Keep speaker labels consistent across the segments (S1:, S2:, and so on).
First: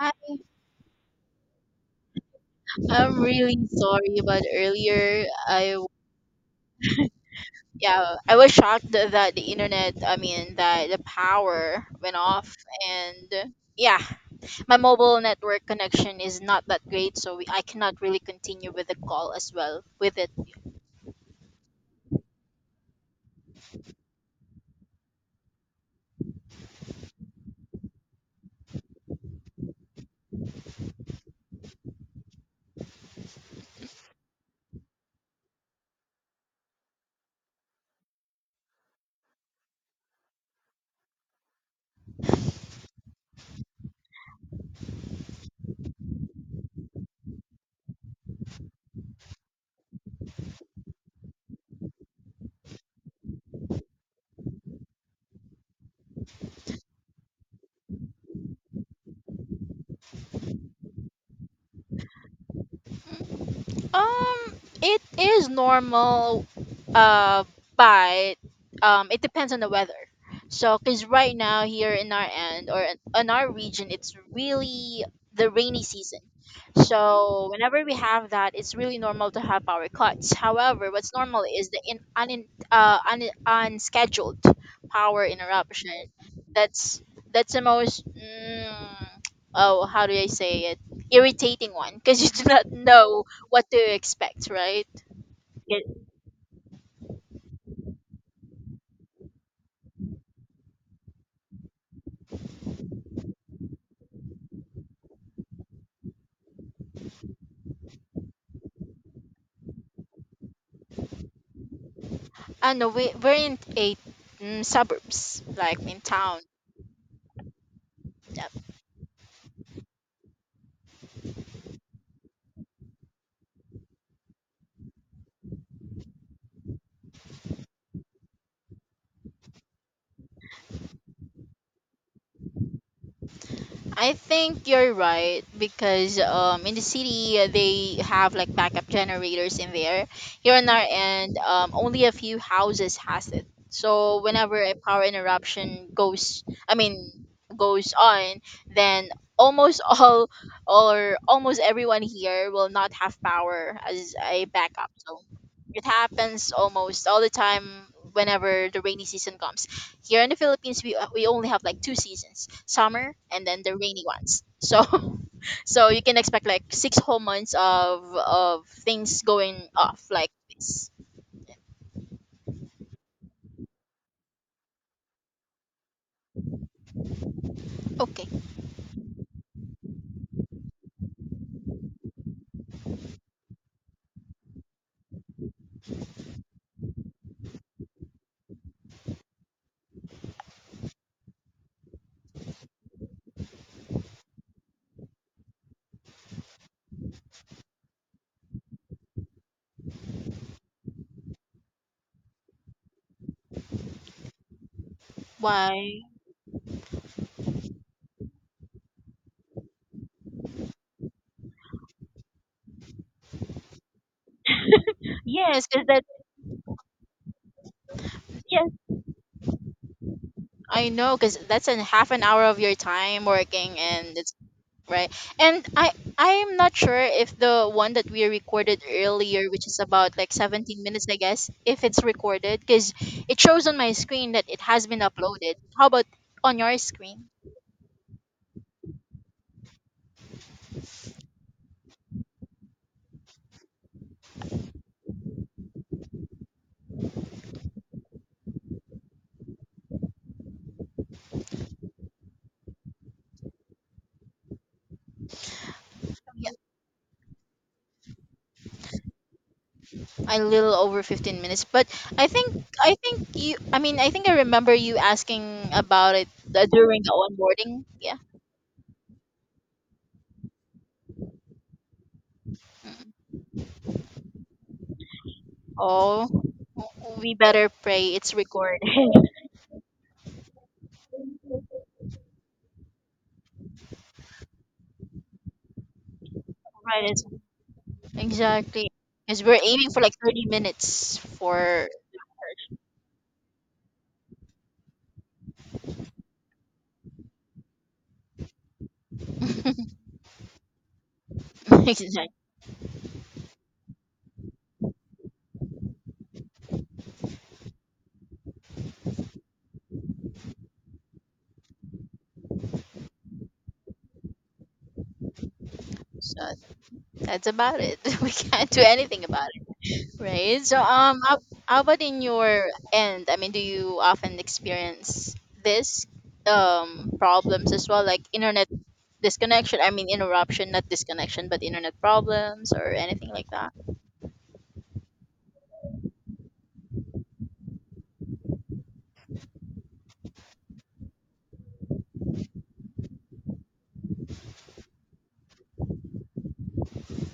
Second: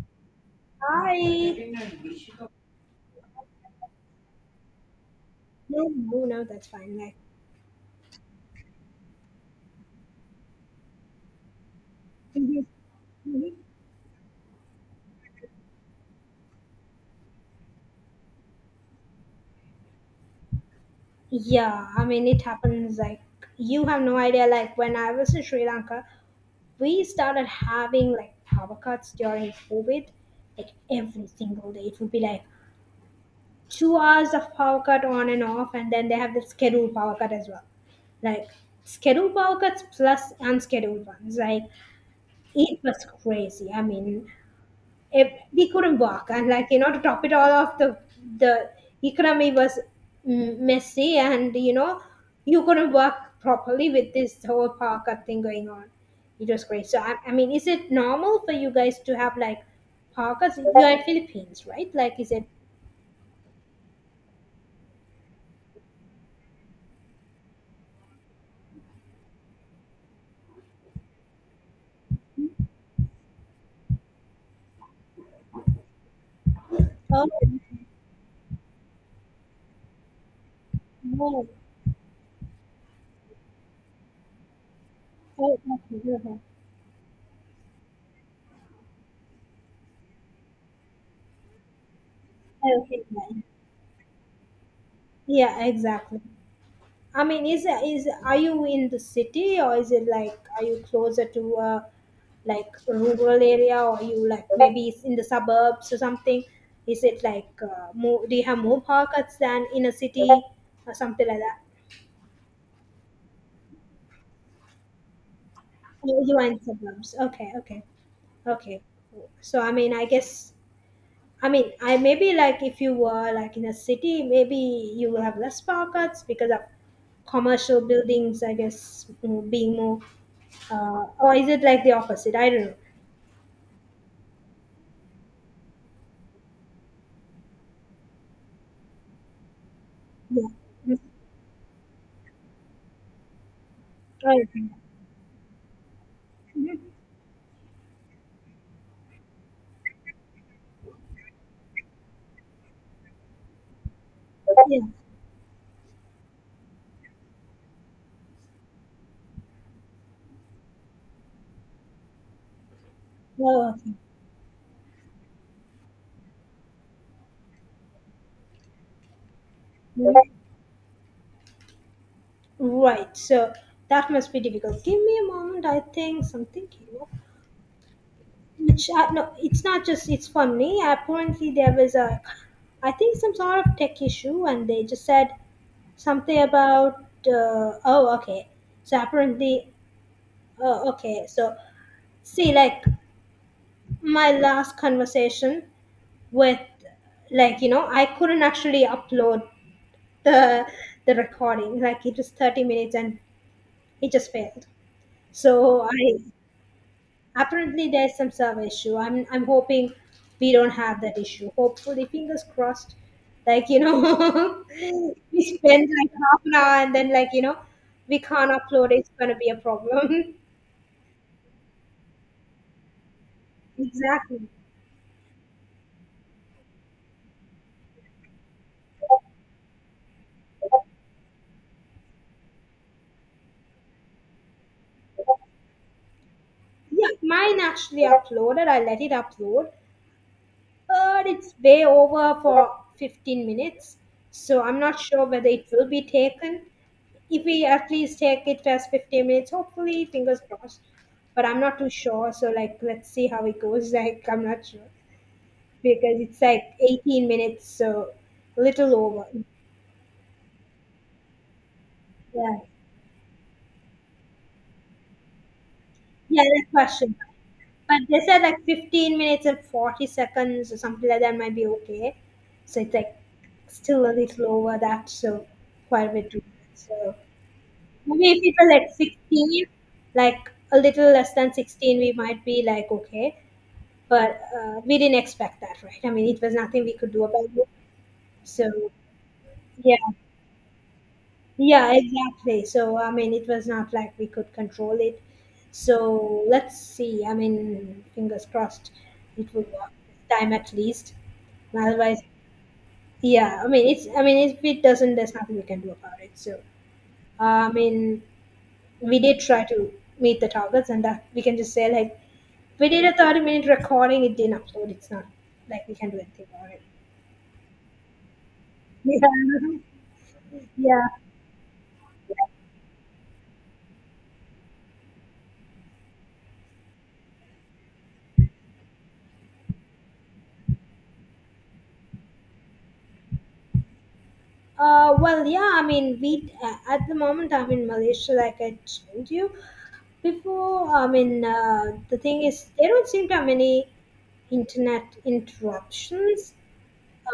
S1: Hi,
S2: I
S1: I'm really sorry about earlier.
S2: No, no, no, that's fine. Like,
S1: I was shocked that the that the power went off, and yeah, my mobile network connection is not that great, so I cannot really continue with the call as well with it.
S2: yeah, I mean it happens. Like, you have no idea. Like, when I was in Sri Lanka, we started having like power cuts during COVID, like every single day. It would be like 2 hours of power cut on and off, and then they have the scheduled power cut as well. Like, scheduled power cuts plus unscheduled ones. Like, it was crazy. I mean, if we couldn't walk, and like to top it all off, the the economy was messy. And you couldn't work properly with this whole parka thing going on, it was great. So I mean, is it normal for you guys to have like parkas? You are in Philippines, right? Like, is it?
S1: Um, it is normal, uh, but it depends on the weather. So, cause right now here in our end or in our region, it's really the rainy season. So whenever we have that, it's really normal to have power cuts. However, what's normal
S2: Oh,
S1: is the unscheduled power
S2: oh,
S1: interruption.
S2: okay, okay.
S1: That's that's the most mm, oh how do I say it irritating one because you do not
S2: Okay,
S1: know what do you expect, right?
S2: yeah,
S1: Yeah.
S2: exactly. I mean, is are you in the city, or is it like are you closer to a like rural area, or you like maybe it's in the suburbs or something? Is it like more? Do you have more haircuts than in a city or something like that?
S1: I know we're in a suburbs, like in
S2: Oh, you
S1: town.
S2: are in suburbs. Okay, okay, okay. So I mean, I guess, I mean, I maybe like if you were like in a city, maybe you will have less haircuts because of commercial buildings, I guess, being more. Or is it like the opposite? I don't
S1: I think you're right because in the city they have like backup generators in there.
S2: know.
S1: Here on our
S2: Yeah. Mm.
S1: end, only a few houses has it. So whenever
S2: Okay.
S1: a power interruption goes, I mean goes on, then almost all or almost everyone here will not have power as a
S2: Yeah.
S1: backup. So it happens almost all the time whenever the rainy season comes. Here in the Philippines, we only have like two seasons, summer and then
S2: Oh,
S1: the
S2: okay.
S1: rainy ones. So so you can expect like six whole months of things going off
S2: Mm.
S1: like this.
S2: Right. So that must be difficult. Give me a moment. I think something came up.
S1: Okay.
S2: Which no, it's not just, it's for me. Apparently there was a, I think, some sort of tech issue, and they just said something about, oh okay. So apparently, oh okay. So see, like, my last conversation with, like, I couldn't actually upload the recording. Like, it was 30 minutes and it just failed. So
S1: Why?
S2: I, apparently there's some server issue. I'm hoping we don't have that issue. Hopefully, fingers crossed, like, we
S1: Yes, because
S2: spend
S1: that
S2: like half an hour and then, like, we can't
S1: yes,
S2: upload, it's going to be a problem.
S1: I know, because that's a half an hour of your time working, and it's
S2: Exactly.
S1: right. And I I'm not sure if the one that we recorded earlier, which is about like 17 minutes, I guess, if it's recorded because it shows on my screen that it has been uploaded. How about on your
S2: Yeah,
S1: screen?
S2: mine actually uploaded, I let it upload. But it's way over for 15 minutes, so I'm not sure whether it will be taken. If we at least take it as 15 minutes, hopefully, fingers crossed. But I'm not too sure, so like let's see how it goes. Like, I'm not sure because it's
S1: Yeah,
S2: like 18 minutes, so a little over.
S1: a little over 15 minutes, but I
S2: Yeah,
S1: think I think I think I remember you asking about it
S2: yeah, that's
S1: during the
S2: question.
S1: onboarding.
S2: But
S1: Yeah.
S2: they said like 15 minutes and 40 seconds or something like that might be okay. So it's
S1: Mm.
S2: like still a little over that, so quite a
S1: Oh,
S2: bit. So,
S1: we better pray it's
S2: maybe if it was
S1: recorded.
S2: at 16, like a little less than 16, we might be like, okay. But we didn't expect that, right? I mean, it was nothing we
S1: Right.
S2: could do about it. So,
S1: Exactly. Because we're aiming for
S2: yeah,
S1: like 30 minutes for
S2: yeah, exactly. So, I mean, it was not like we could control it. So, let's see. I mean, fingers crossed it will work this time at least. Otherwise,
S1: exactly.
S2: yeah, I mean, it's, I mean, if it doesn't, there's nothing we can do about it. So, I mean, we did try to meet the targets, and that we can just say like we did a 30-minute recording, it didn't upload, it's not like we can do
S1: So
S2: anything about it.
S1: that's about it. We can't do anything about
S2: Yeah.
S1: it, right? So
S2: Yeah.
S1: how about in your end? I mean, do you often experience this problems as well, like internet disconnection? I mean, interruption, not disconnection, but internet problems or anything like that.
S2: Well, yeah, I mean, we, at the moment, I'm in Malaysia, like I told you before. I mean, the thing is there don't seem to have any internet interruptions.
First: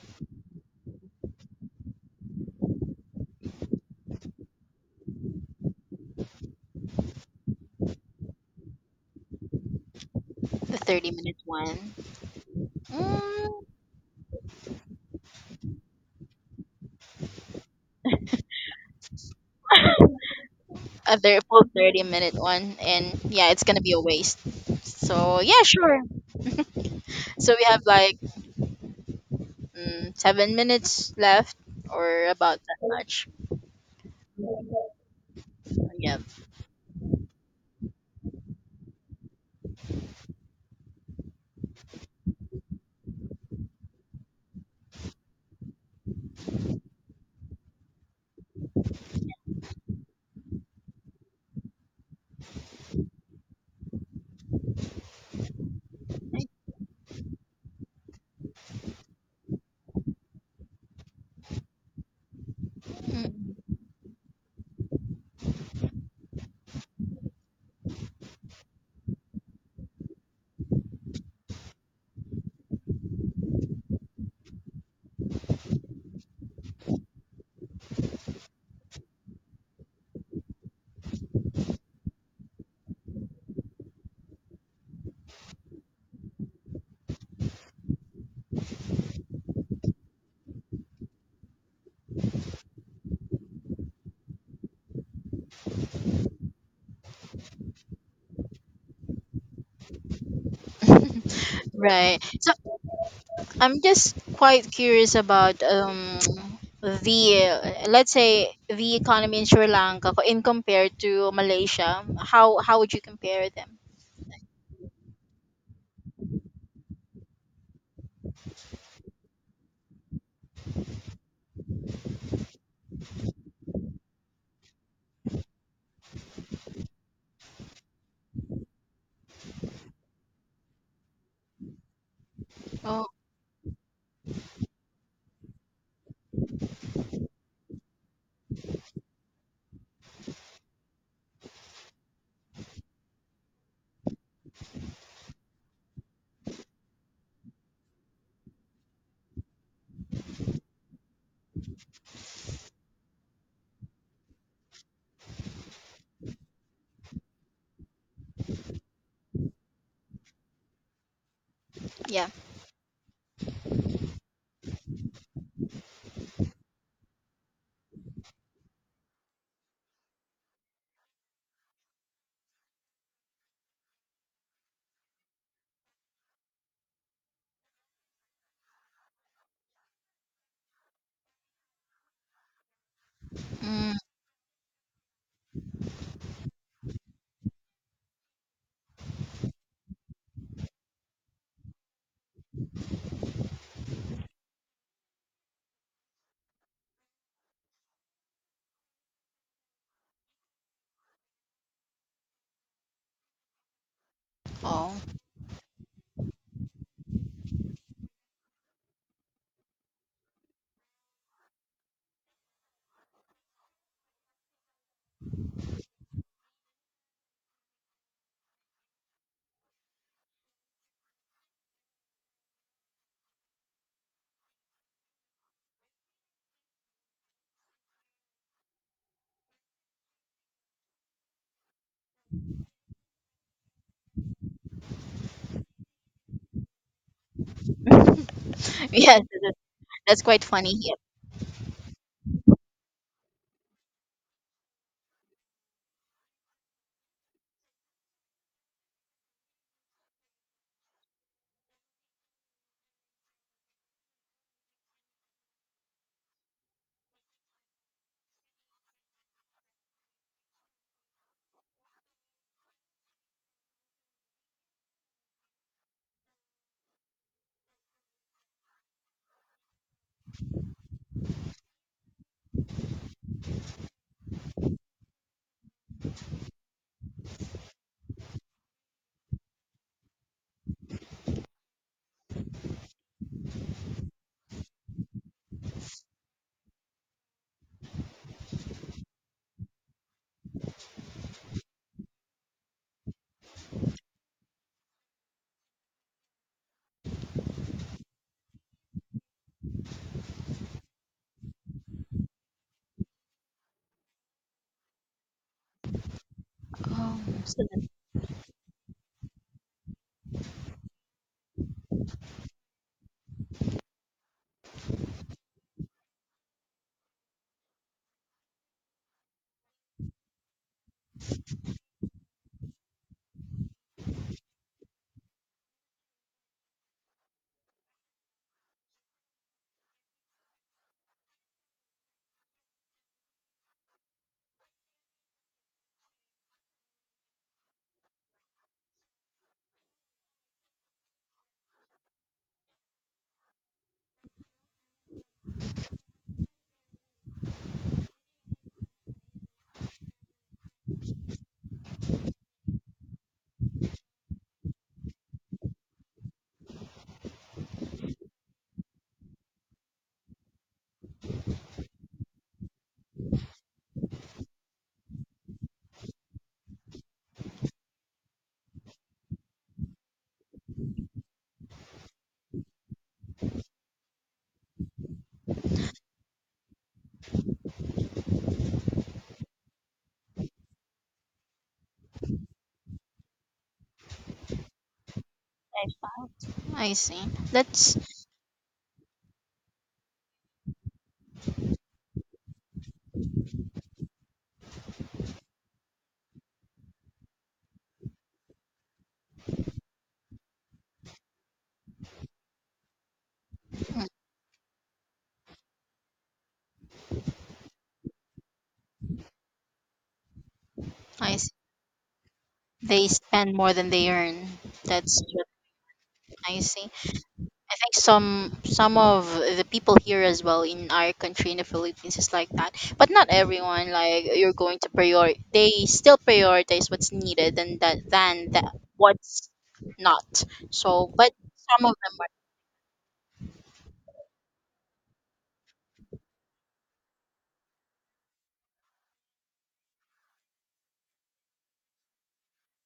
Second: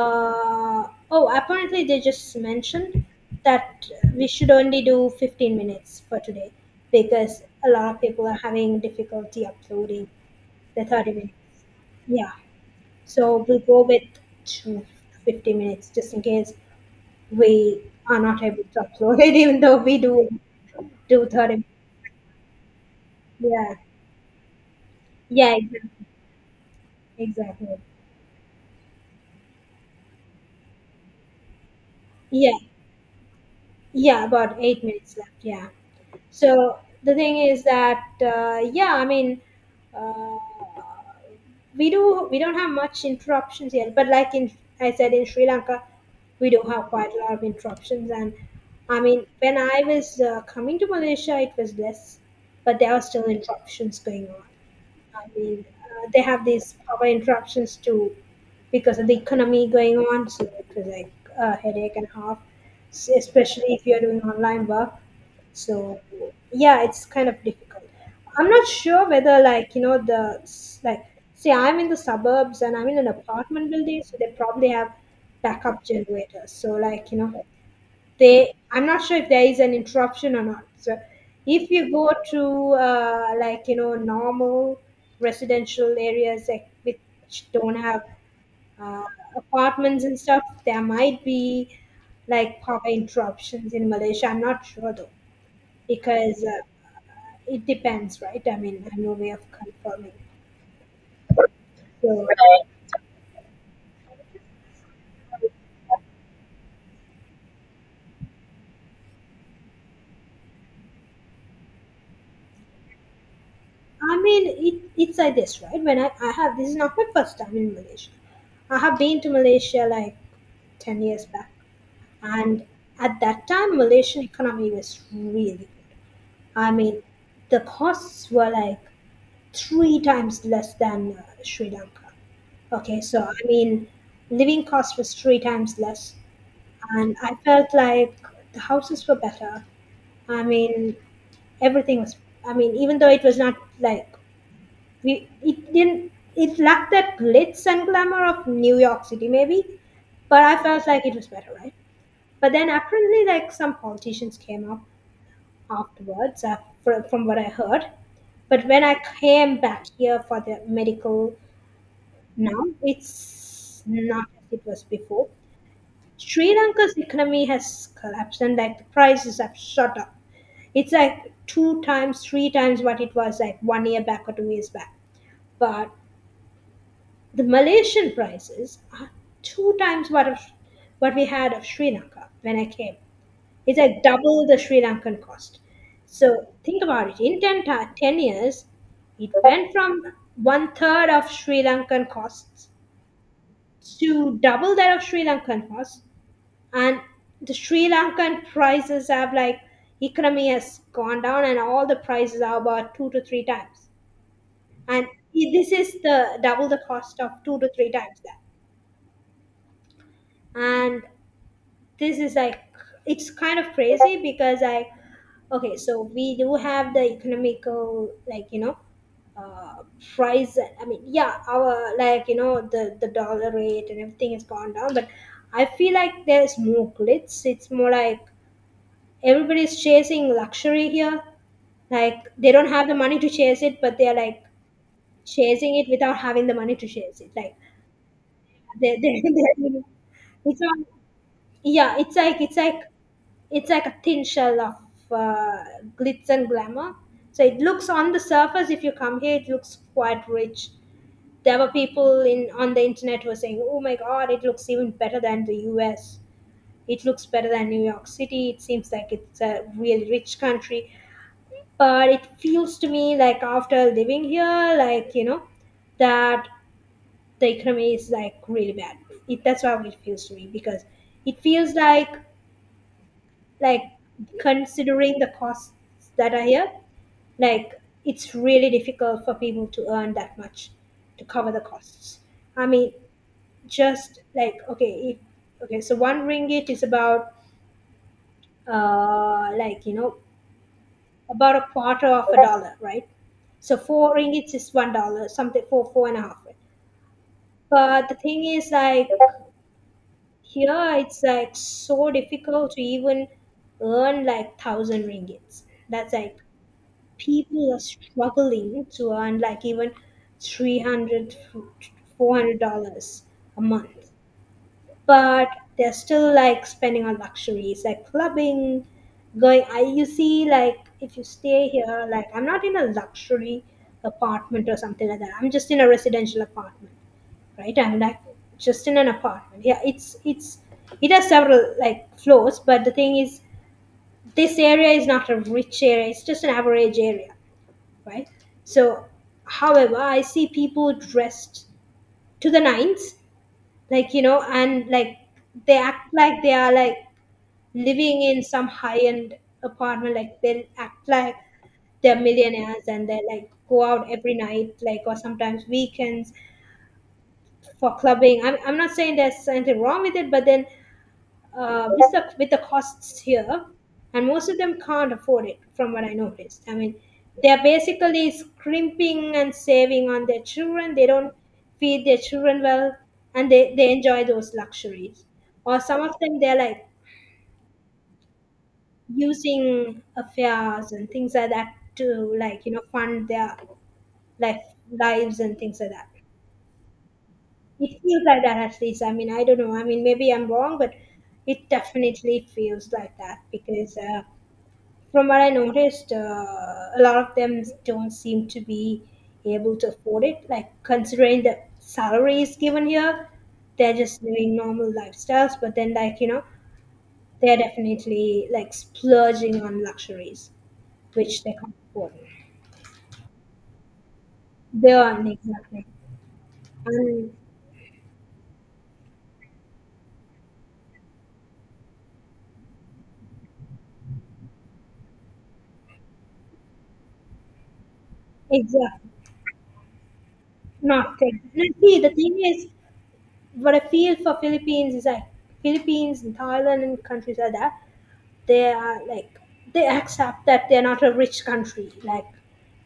S2: Oh, apparently they just mentioned that we should only do 15 minutes for today because a lot of people are having difficulty uploading
S1: The
S2: the 30
S1: 30-minute
S2: minutes.
S1: one.
S2: Yeah. So we'll
S1: Mm,
S2: go with two, 50 minutes just in case we are not able to upload it, even though we do
S1: a very
S2: 30
S1: full
S2: minutes.
S1: 30-minute one, and yeah, it's
S2: Yeah.
S1: gonna be a waste. So yeah,
S2: Yeah, exactly.
S1: sure. So we
S2: Exactly.
S1: have like 7 minutes left, or
S2: Yeah.
S1: about that much.
S2: Yeah, about 8 minutes left. Yeah.
S1: Yep.
S2: So the thing is that, yeah, I mean, uh, we do we don't have much interruptions yet, but like, in I said in Sri Lanka, we do have quite a lot of interruptions. And I mean, when I was coming to Malaysia, it was less, but there are still interruptions going on. I mean, they have these power interruptions too because of the economy going on. So it was like a headache and a half,
S1: Mm,
S2: especially if you're doing online work. So yeah, it's kind of difficult. I'm not sure whether, like, the like, say I'm in the suburbs and I'm in an apartment building, so they probably have backup generators. So like, they, I'm not sure if there is an interruption or not. So if you go to like, normal residential areas, like, which don't have uh, apartments and stuff, there might be like power interruptions in Malaysia. I'm not sure though because it depends, right? I mean, I have no way of confirming.
S1: right.
S2: So
S1: So I'm just quite curious about the let's say the economy in Sri Lanka in compared to Malaysia. How would you compare them?
S2: I mean, it's like this, right? When I have, this is not my first time in Malaysia. I have been to Malaysia like 10 years back. And at that time, Malaysian economy was really good. I mean, the costs were like three times less than Sri Lanka. Okay,
S1: Oh
S2: so I mean, living cost was three times less, and I felt like the houses were better. I mean, everything was, I mean, even though it was not like, we it didn't it lacked that glitz and glamour of New York City maybe, but I felt like it was better, right? But then apparently, like, some politicians came up afterwards, fr from what I heard. But when I came back here for the medical
S1: yeah.
S2: now, it's not as it was before. Sri Lanka's economy has collapsed, and like the prices have shot up. It's like two times, three times what it was like 1 year back or 2 years back. But the Malaysian prices are two times what of what we had of Sri Lanka when I came. It's
S1: Mm,
S2: like double the Sri Lankan cost. So think about it. In 10, 10 years, it went from one third of Sri Lankan costs to double that of Sri Lankan costs. And the Sri Lankan prices have, like, economy has gone down, and all the prices are about two to three times.
S1: oh
S2: And this is the double the cost of two to three times that. And this is like, it's kind of crazy because, like, okay, so we do have the economical, like, uh, price. I mean, yeah, our, like, the dollar rate and everything has gone down, but I feel like there's more glitz. It's more like everybody's chasing luxury here. Like, they don't have the money to chase it, but they're like chasing it without having the money to chase it. Like, they
S1: yes,
S2: they're,
S1: that's,
S2: you know,
S1: that's quite
S2: it's
S1: funny.
S2: not,
S1: Yep.
S2: yeah, it's like, it's like a thin shell of uh, glitz and glamour. So it looks on the surface. If you come here, it looks quite rich. There were people in on the internet who were saying, "Oh my God, it looks even better than the U.S. It looks better than New York City. It seems like it's a really rich country." But it feels to me like after living here, like, that the economy is like really bad. That's how it feels to me because it feels like, like considering the costs that are here, like, it's really difficult for people to earn that much to cover the costs. I mean, just like, okay, if, okay, so one ringgit is about like, about a quarter of a dollar, right? So four ringgits is $1, something four, four and a half, right? But the thing is like, here it's like so difficult to even earn like thousand ringgits. That's like,
S1: Oh, so
S2: people are
S1: that's,
S2: struggling to earn like even 300, $400 a month, but they're still like spending on luxuries like clubbing, going you see, like, if you stay here, like, I'm not in a luxury apartment or something like that. I'm just in a residential apartment, right? I'm like just in an apartment. Yeah, it's, it has several like floors, but the thing is this area is not a rich area, it's just an average area, right? So, however, I see people dressed to the nines, like, you know, and like they act like they are like living in some high end apartment, like they act like they're millionaires, and they like go out every night, like, or sometimes weekends for clubbing. I'm not saying there's anything wrong with it, but then, with the costs here, and most of them can't afford it. From what I noticed, I mean, they're basically scrimping and saving on their children. They don't feed their children well, and they enjoy those luxuries. Or some of them they're like using affairs and things like that to like fund their life lives and things like that.
S1: I see. That's
S2: It feels like that at least. I mean, I don't know. I mean, maybe I'm wrong, but it definitely feels like that because. From what I noticed, a lot of them don't seem to be able to afford it. Like considering the salaries given here, they're
S1: mm,
S2: just living normal lifestyles, but then like they're definitely like splurging on luxuries,
S1: I
S2: which
S1: see.
S2: they can't afford.
S1: They spend more than they earn.
S2: They
S1: That's
S2: aren't
S1: what
S2: exactly.
S1: I see.
S2: And
S1: I think some of the people here as well in our country in the Philippines is like that, but not everyone. Like you're going to prior, they still prioritize what's needed and that than that
S2: exactly
S1: what's not. So,
S2: not
S1: but
S2: good. And
S1: some of
S2: see, the
S1: them are
S2: thing is, what I feel for Philippines is like Philippines and Thailand and countries like that, they are like they accept that they're not a rich country, like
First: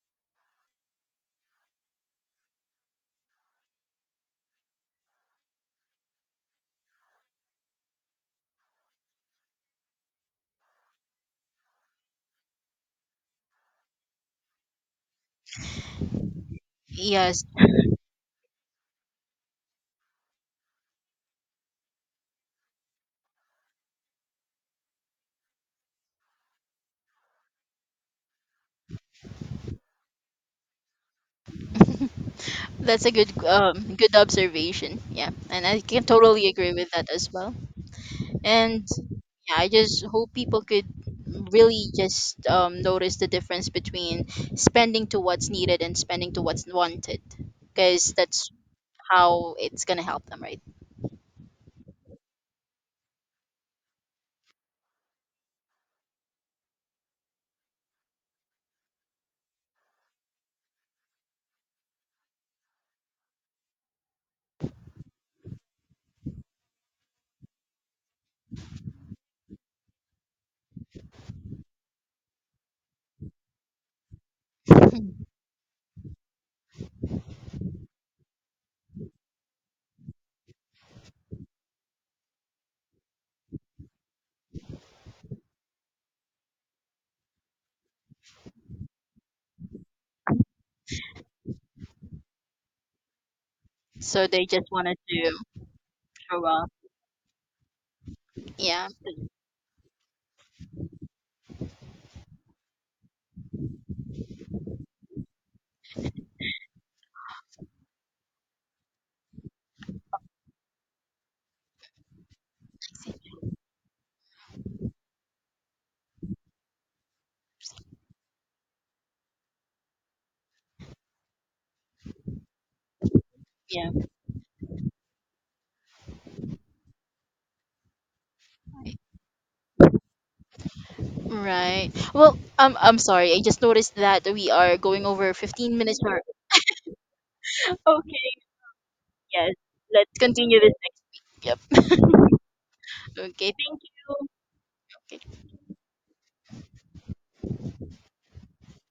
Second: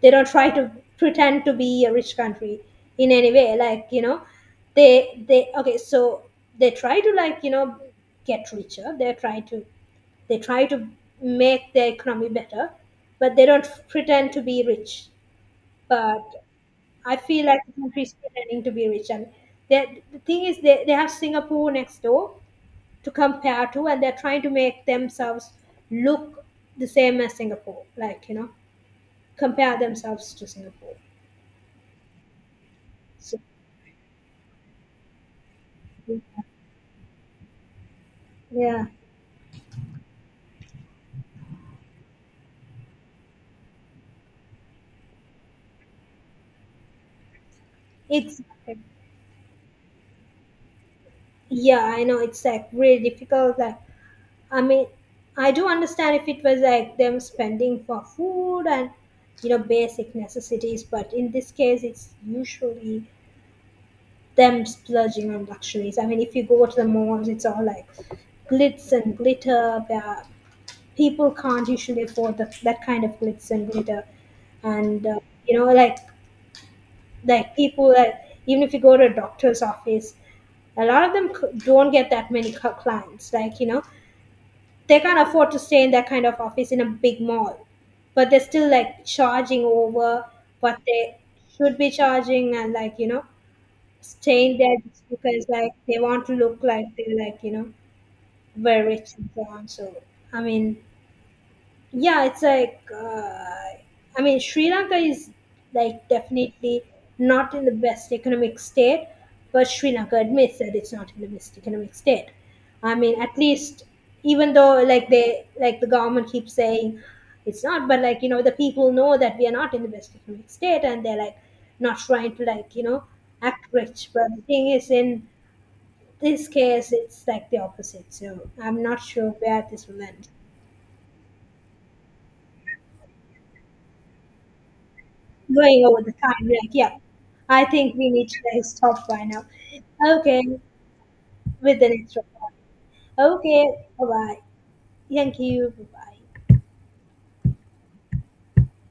S2: they don't try to pretend to be a rich country in any way, like they okay, so they try to like get richer, they try to they try to make their economy better, but they don't pretend to be rich. But I
S1: yes.
S2: feel like the country is pretending to be rich, and the thing is they have Singapore next door to compare to, and they're trying to make themselves look the same as Singapore, like, you know, compare themselves to Singapore.
S1: That's a good
S2: So,
S1: good observation. Yeah, and I can totally agree with that as well.
S2: yeah,
S1: And yeah, I just hope people could really just notice the difference between spending to what's needed and spending to what's wanted because
S2: it's,
S1: that's how it's gonna help them, right?
S2: yeah, I know it's like really difficult. Like, I mean, I do understand if it was like them spending for food and, you know, basic necessities, but in this case, it's usually them splurging on luxuries. I mean, if you go to the malls, it's all like glitz and glitter, yeah, people can't usually afford that kind of glitz and glitter. And you know, like people that, even if you go to a doctor's office, a lot of them don't get that many clients, like they can't afford to stay in that kind of office in a big mall, but they're still like charging over what they should be charging, and like
S1: So they
S2: staying
S1: just
S2: there
S1: wanted
S2: just
S1: to
S2: because like they want to
S1: show
S2: look
S1: up.
S2: like they're like very
S1: Yeah,
S2: rich and so on. So I mean, yeah, it's like, I mean, Sri Lanka is like definitely not in the best economic state, but Sri Lanka admits that it's not in the best economic state. I mean, at least, even though like the government keeps saying it's not, but like you know, the people know that we are not in the best economic state, and they're like not trying to like act
S1: yeah,
S2: rich. But the thing is, in this case, it's like the opposite, so I'm not sure where this will end.
S1: right. Well, I'm sorry, I just noticed that we are going over 15
S2: Going
S1: minutes
S2: over the
S1: or
S2: time. Like, yeah, I think we
S1: okay.
S2: need to like stop by now.
S1: Yes, let's
S2: Okay,
S1: continue this next. Yep.
S2: with the next one.
S1: Okay,
S2: Okay,
S1: thank
S2: bye
S1: you.
S2: bye. Thank you. Bye bye.